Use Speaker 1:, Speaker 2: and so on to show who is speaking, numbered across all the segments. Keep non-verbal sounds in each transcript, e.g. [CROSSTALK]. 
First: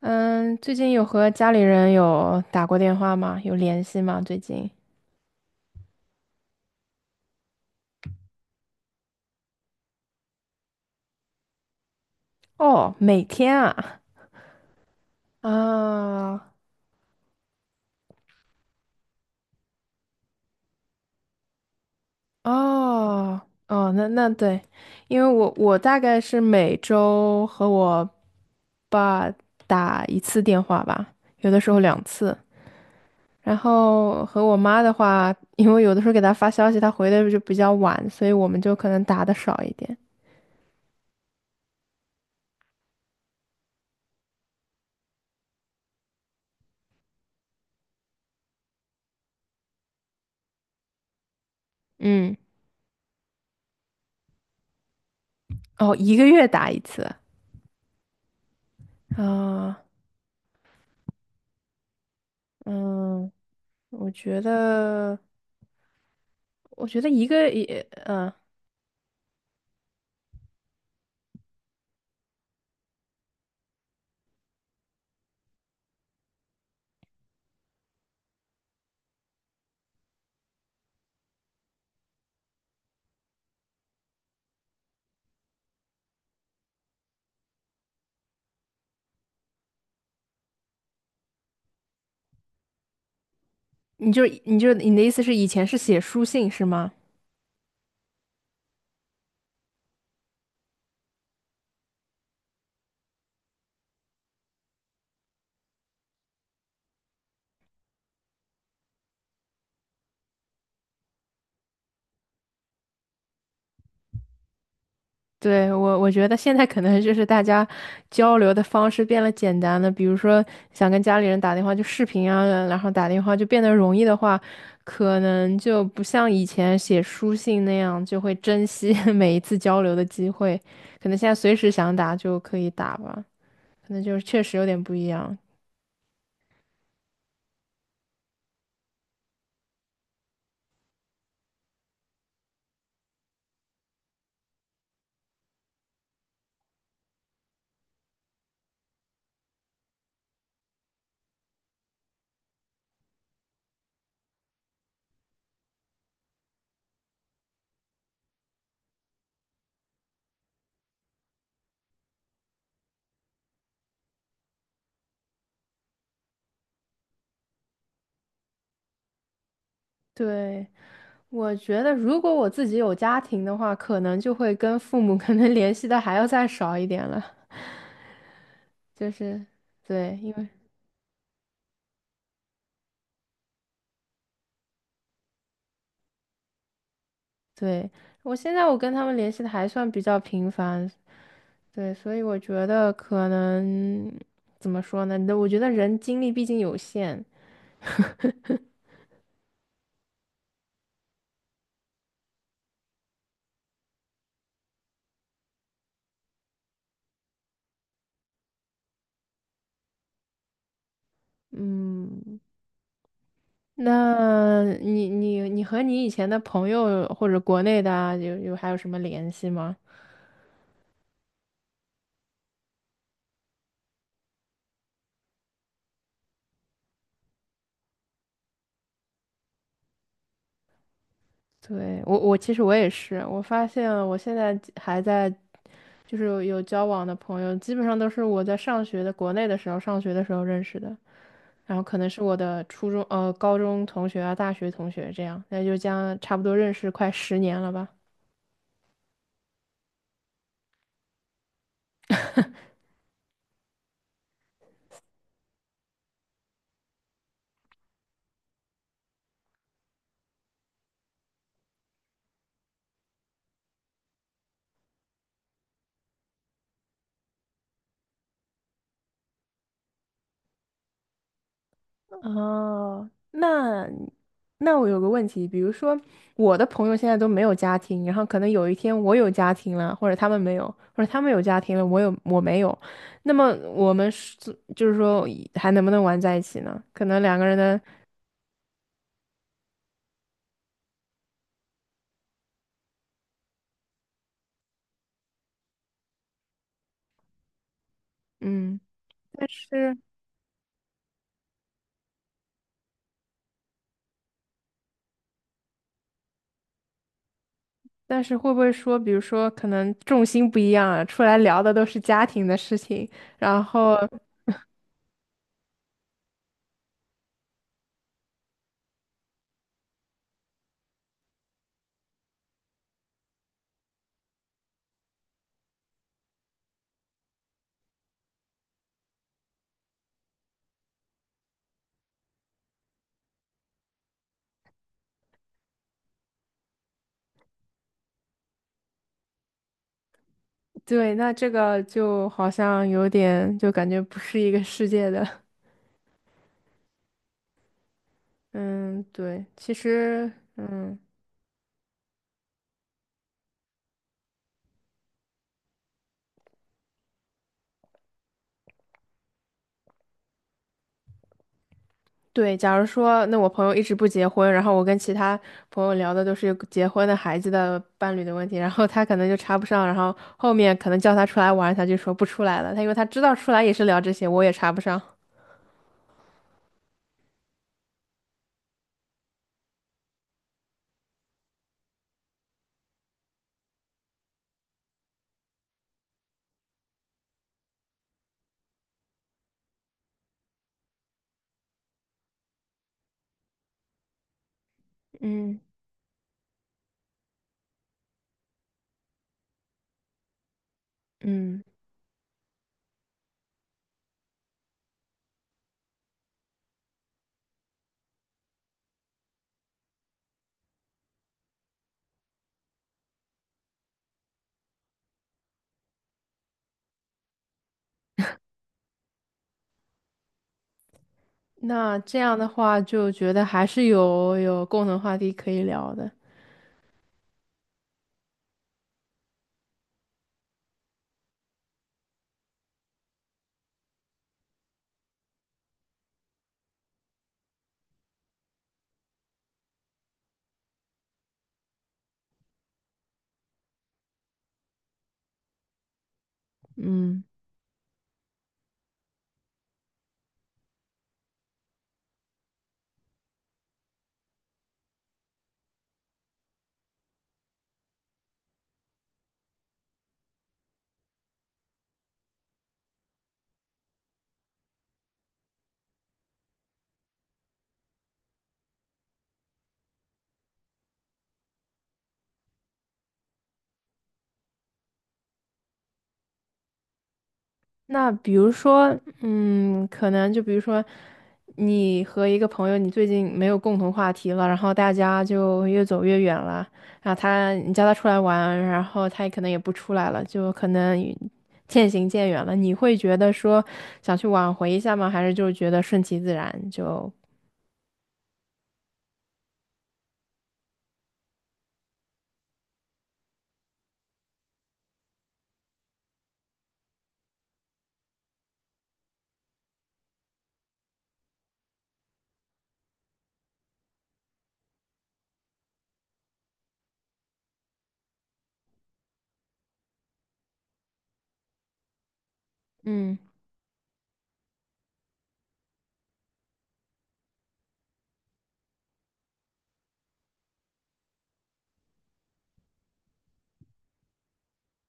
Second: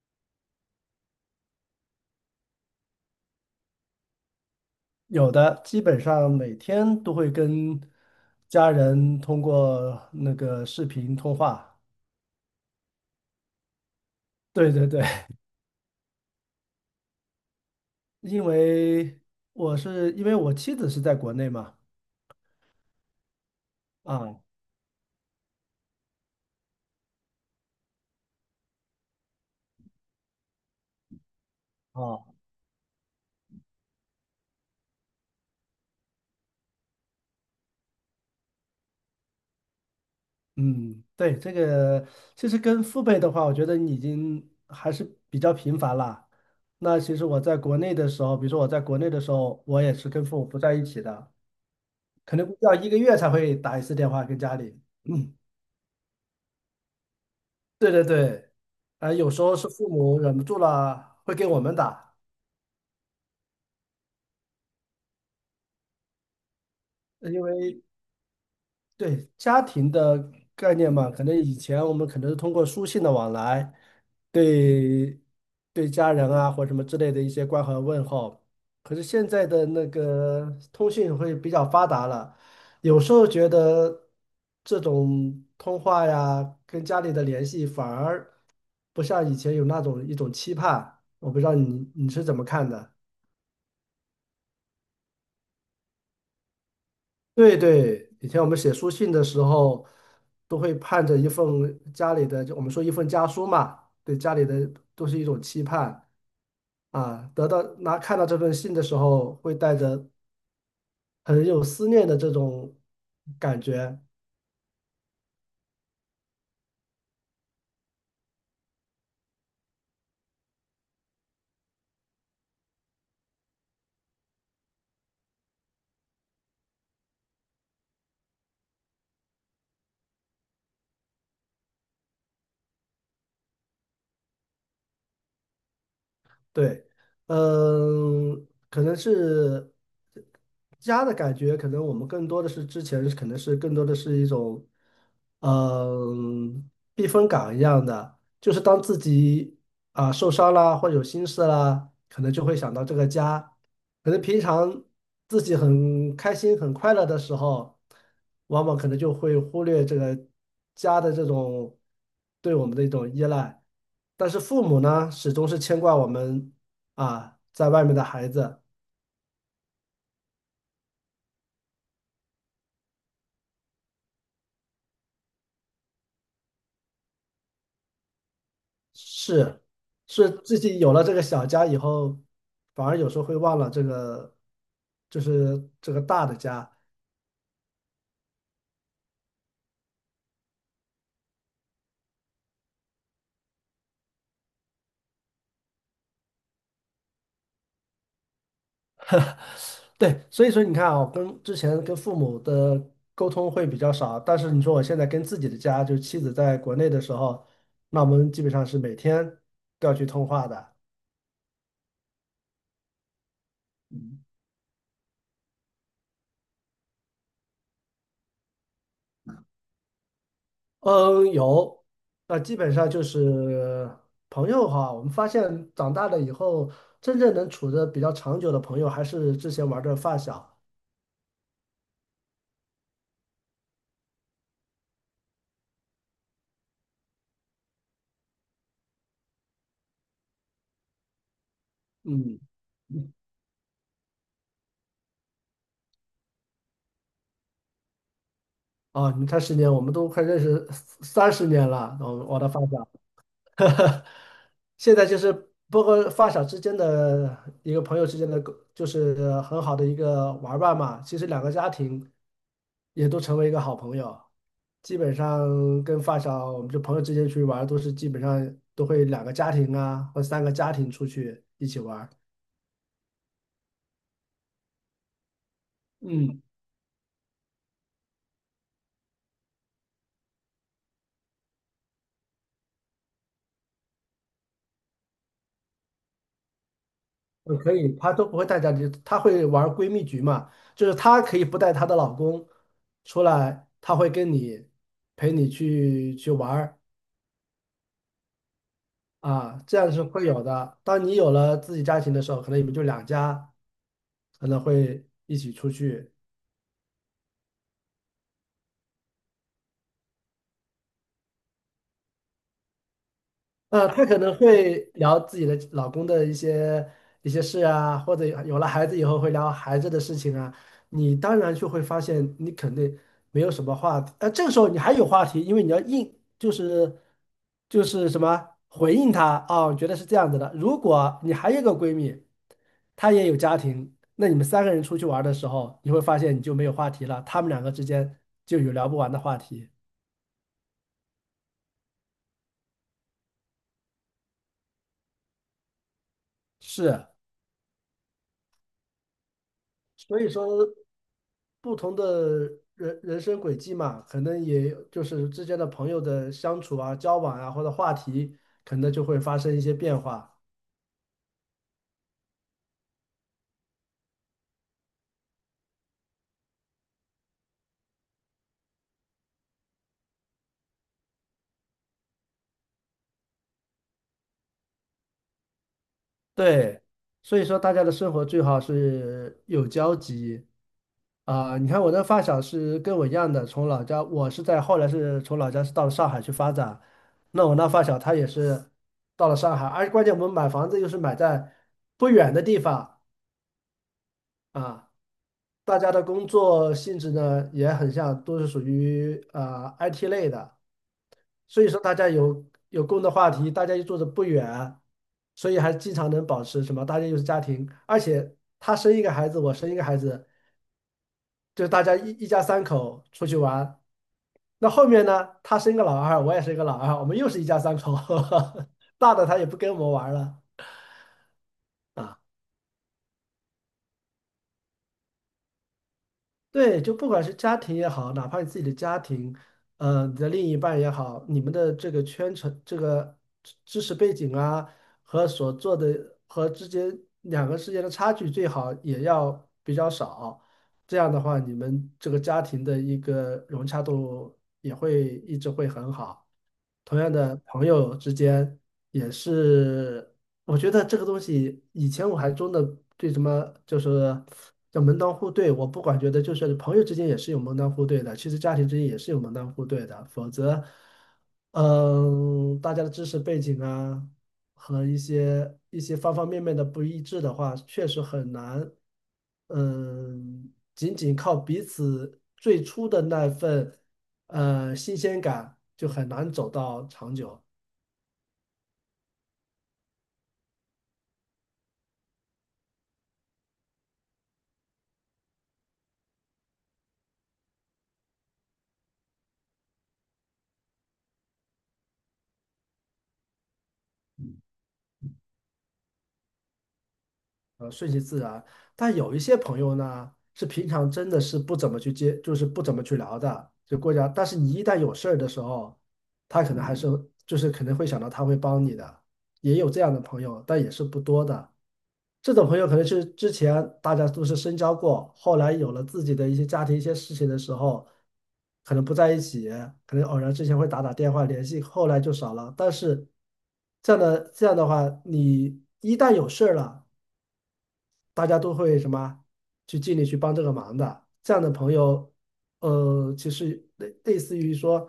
Speaker 1: 嗯，最近有和家里人有打过电话吗？有联系吗？最近？
Speaker 2: 有的，基本上每天都会跟家人通过那个视频通话。
Speaker 1: 哦，每天啊。
Speaker 2: 对对对，
Speaker 1: 啊。
Speaker 2: [LAUGHS] 因为因为我妻子是在国内嘛，
Speaker 1: 哦。哦，那
Speaker 2: 啊
Speaker 1: 对。因为我大概是每周和我爸打一次电话吧，有的时候两
Speaker 2: 啊，
Speaker 1: 次。然后和我妈的话，因为有的时候给她发消息，她回的就比较晚，所以我们就可能打的少一点。
Speaker 2: 嗯，对，这个其实跟父辈的话，我觉得你已经还是比较频繁了。那其实我在国内的时候，比如说我在国内的时候，我也是跟父母不在一起的，可
Speaker 1: 嗯，
Speaker 2: 能要一个月才会打一次电话跟家里。[CLEARS THROAT] 嗯。
Speaker 1: 哦，一个月打一次。
Speaker 2: 对对对，啊、有时候是
Speaker 1: 啊，
Speaker 2: 父母忍不住了，会给我们打，
Speaker 1: 嗯。我觉得，我觉得一
Speaker 2: 因
Speaker 1: 个
Speaker 2: 为
Speaker 1: 也，
Speaker 2: 对家庭的概念嘛，可能以前我们可能是通过书信的往来，对对家人啊或什么之类的一些关怀问候，可是现在的那个通讯会比较发达了，有时候觉得这种通话呀，跟家里的联系反而不像以前有那种一种期盼，我不知道你是怎么看的。
Speaker 1: 你的意思是以前是写书信是吗？
Speaker 2: 对对，以前我们写书信的时候，都会盼着一份家里的，就我们说一份家书嘛，对家里的都是一种期盼啊。得到拿看到这份信的时候，会带着很有思念的这种感觉。
Speaker 1: 对，我觉得现在可能就是大家交流的方式变了简单了。比如说想跟家里人打电话就视频啊，然后打电话就变得容易的话，可能就不像以前写书信那样就会珍惜 [LAUGHS] 每一次交流的机会。可能现在随时想打就可以打吧，可能就是确实有点不一样。
Speaker 2: 对，嗯，可能是家的感觉，可能我们更多的是之前可能是更多的是一种，嗯，避风港一样的，就是当自己啊、受伤啦或有心事啦，可能就会想到这个家。可能平常自己很开心、很快乐的时候，往往可能就会忽略这个家的这种对我们的一种依赖。但是父母呢，始终是牵挂我们啊，在外面的孩子。
Speaker 1: 对。我觉得，如果我自己有家庭的话，可能就会跟父母 [LAUGHS] 可能联系的还要再少一点了。就是，
Speaker 2: 是
Speaker 1: 对，
Speaker 2: 是
Speaker 1: 因为
Speaker 2: 自己有了这个小家以后，反而有时候会忘了这个，就是这个大的家。
Speaker 1: 对我现在我跟他们联系的还算比较频繁。对，所以我觉得可能怎么说呢？我觉得人精力毕竟有限。[LAUGHS]
Speaker 2: 对，所以说你看啊，跟之前跟父母的沟通会比较少，但是你说我现在跟自己的家，就是妻子在国内的时候，那我们基本上是每天都要去通话的。
Speaker 1: 嗯，那你和你以前的朋友或者国内的啊，有还有什么联系吗？
Speaker 2: 嗯，有，那基本上就是朋友哈，我们发现长大了以后，真正能处的比较长久的朋友，还是之前玩的发小。
Speaker 1: 对，我其实我也是。我发现我现在还在，就是有交往的朋友，基本上都是我在上学的国内的时候，上学的时候认识的。然后可能是我
Speaker 2: 嗯，
Speaker 1: 的初中高中同学啊，大学同学这样，那就将差不多认识快10年了吧。
Speaker 2: 啊，你看十年，我们都快认识30年了，我的发
Speaker 1: [LAUGHS]
Speaker 2: 小。[LAUGHS] 现在就是包括发小之间的一个朋友之间的，就是很好的一个玩伴嘛。其实两个家庭也都成为一个好朋友，基本上跟发小，我们就朋友之间出去玩儿都是基本上都会两个家庭啊，或三个家庭出去一起玩儿。
Speaker 1: 哦，那我有个问题。比如说
Speaker 2: 嗯，
Speaker 1: 我的朋友现在都没有家庭，然后可能有一天我有家庭了，或者他们没有，或者他们有家庭了，我有我没有，那么我们是就是说还能不能玩在一起呢？可能两个人
Speaker 2: 我可
Speaker 1: 的
Speaker 2: 以，她都不会带家庭，她会玩闺蜜局嘛，就是她可以不带她的老公出来，她会跟你陪你去玩儿。
Speaker 1: 嗯。但
Speaker 2: 啊，这样
Speaker 1: 是
Speaker 2: 是会有的。当你有了自己家庭的时候，可能你们就两家可能会一起出去，
Speaker 1: 但是会不会说，比如说可能重心不一样啊，出来聊的都是家庭的事情，然后
Speaker 2: 她可能会聊自己的老公的一些事啊，或者有了孩子以后会聊孩子的事情啊。你当然就会发现，你肯定没有什么话题。这个时候你还有话题，因为你要应，就是什么回应她啊，我觉得是这样子的。如果你还有一个闺蜜，她也有家庭，那你们三个人出去玩儿的时候，你会发现你就没有话题了，他们两个之间就有聊不完的话题。
Speaker 1: 对，那这个就好像有点就感觉不是一个世界的。
Speaker 2: 是，
Speaker 1: 嗯，对，其
Speaker 2: 所以
Speaker 1: 实，
Speaker 2: 说。
Speaker 1: 嗯，
Speaker 2: 不同的人生轨迹嘛，可能也就是之间的朋友的相处啊、交往啊，或者话题，可能就会发生一些变化。
Speaker 1: 对，假如说，那我朋友一直不结婚，然后我跟其他朋友聊的都是结婚的孩子的伴侣的问题，然后他可能就插不上，然后后面可能叫他出来玩，他就说不出来了，他因为他知道出来也是聊这些，我也插不上。
Speaker 2: 对，所以说大家的生活最好是有交集啊、你看我的发小是跟我一样的，从老家，我是在后来是从老家是到了上海去发展，那我那发小他也是到了上海，而关键我们买房子又是买在不远的地方啊。
Speaker 1: 嗯。
Speaker 2: 大家的工作性质呢也很像，都是属于啊、IT 类的，所
Speaker 1: 嗯，
Speaker 2: 以说大家有共同的话题，大家又住的不远，所以还经常能保持什么，大家又是家庭，而且他生一个孩子，我生一个孩子，就是大家一家三口出去玩。那后面呢，他生个老二，我也生个老二，我们又是一家三口，[LAUGHS] 大的他也不跟我们玩了。
Speaker 1: 那这
Speaker 2: 啊。
Speaker 1: 样的话就觉得还是有共同话题可以聊的。
Speaker 2: 对，就不管是家庭也好，哪怕你自己的家庭，你的另一半也好，你们的这个圈层、这个知识背景啊，和所做的和之间两个之间的差距，最好也要比较少。这样的话，你们这个家庭的一个融洽度也会一直会很好。同样
Speaker 1: 嗯。
Speaker 2: 的朋友之间也是，我觉得这个东西以前我还真的对什么就是叫门当户对，我不管觉得就是朋友之间也是有门当户对的，其实家庭之间也是有门当户对的，否则，嗯，大家的知识背景啊和一些方方面面的不一致的话，确实很难，嗯，仅仅靠彼此最初的那份。新鲜感就很难走到长久，
Speaker 1: 那比如说，嗯，可能就比如说，你和一个朋友，你最近没有共同话题了，然后大家就越走越远了。然后他，你叫他出来玩，然后他也可能也不出来了，就可能与渐行渐远了。你会觉得说想去挽回一下吗？还是就觉得顺其自然就？
Speaker 2: 顺其自然。但有一些朋友呢，是平常真的是不怎么去接，就是不怎么去聊的，就过家。但是你一旦有事儿的时候，他可能还是就是可能会想到他会帮你的，也有这样的朋友，但也是不多的。这种朋友可能是之前大家都是深交过，后来有了自己的一些家庭、一些事情的时候，可能不在一起，可能偶然之前会打打电话联系，后来就少了。但是
Speaker 1: 嗯。
Speaker 2: 这样的话，你一旦有事儿了，大家都会什么去尽力去帮这个忙的。这样的朋友，其实类似于说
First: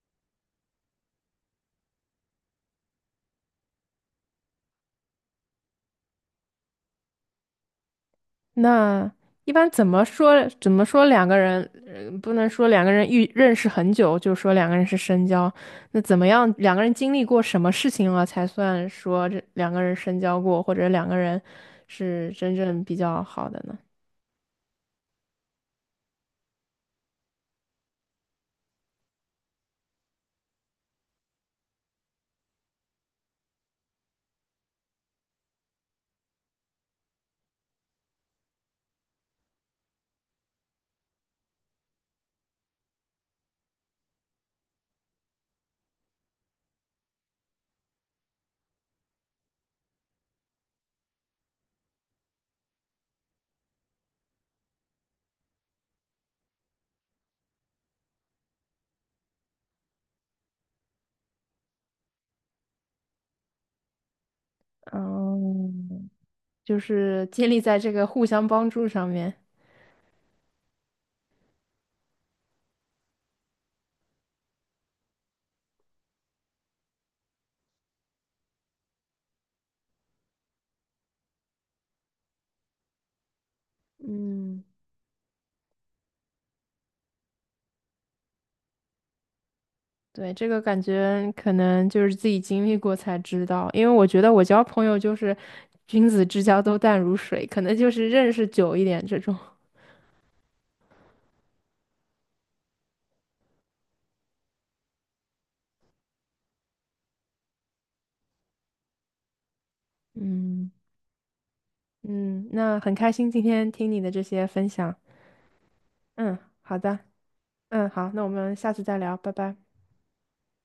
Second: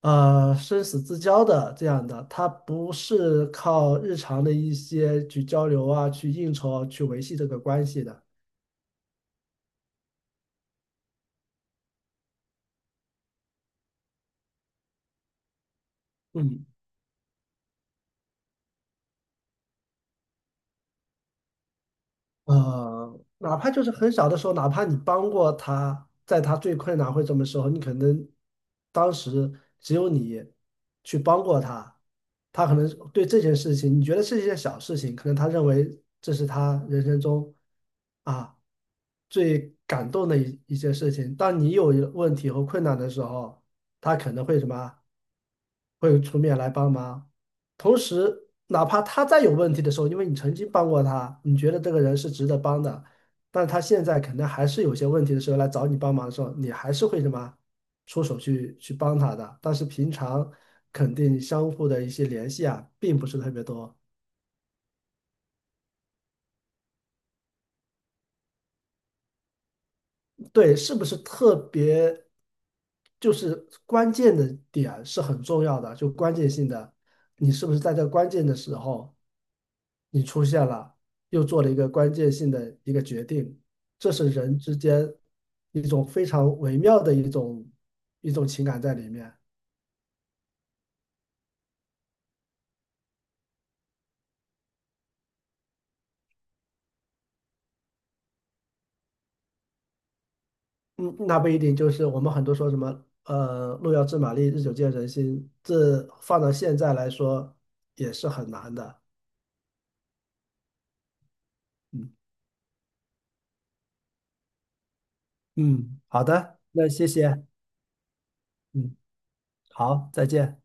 Speaker 2: 生死之交的这样的，它不是靠日常的一些去交流啊、去应酬啊、去维系这个关系的。
Speaker 1: 那一般怎么说？怎么说两个人？不能说两个人遇认识很久，就说两个人是深交。那怎么样？
Speaker 2: 嗯。
Speaker 1: 两个人经历过什么事情了，才算说这两个人深交过，或者两个人是真正比较好
Speaker 2: 哪
Speaker 1: 的
Speaker 2: 怕
Speaker 1: 呢？
Speaker 2: 就是很小的时候，哪怕你帮过他，在他最困难或者什么时候，你可能当时只有你去帮过他，他可能对这件事情，你觉得是一件小事情，可能他认为这是他人生中啊最感动的一件事情。当你有问题和困难的时候，他可能会什么啊，会出面来帮忙。同时，哪怕他再有问题的时候，因为你曾经帮过他，你觉得这个人是值得帮的，但他现在可能还是有些问题的时候来找你帮忙的时候，你还是会什么出手去帮他的。但是平常肯定相互的一些联系啊，并不是特别多。
Speaker 1: 嗯，就是建立在这个互相帮助上面。
Speaker 2: 对，是不是特别，就是关键的点是很重要的，就关键性的，你是不是在这个关键的时候，你出现了，又做了一个关键性的一个决定，这是人
Speaker 1: 嗯。
Speaker 2: 之间一种非常微妙的一种情感在里面。
Speaker 1: 对，这个感觉可能就是自己经历过才知道，因为我觉得我交朋友就是君子之交都淡如水，可能就是认识久一点这种
Speaker 2: 嗯，那不一定，就是我们很多说什么，路遥知马力，日久见人心，这放到现在来说也是很难的。
Speaker 1: [LAUGHS]。嗯，
Speaker 2: 嗯
Speaker 1: 嗯，那很开心今天听你的这些分享。
Speaker 2: 嗯，好
Speaker 1: 嗯，
Speaker 2: 的，
Speaker 1: 好
Speaker 2: 那
Speaker 1: 的，
Speaker 2: 谢谢。
Speaker 1: 嗯，好，那我们下次
Speaker 2: 嗯，
Speaker 1: 再聊，拜拜。
Speaker 2: 好，再见。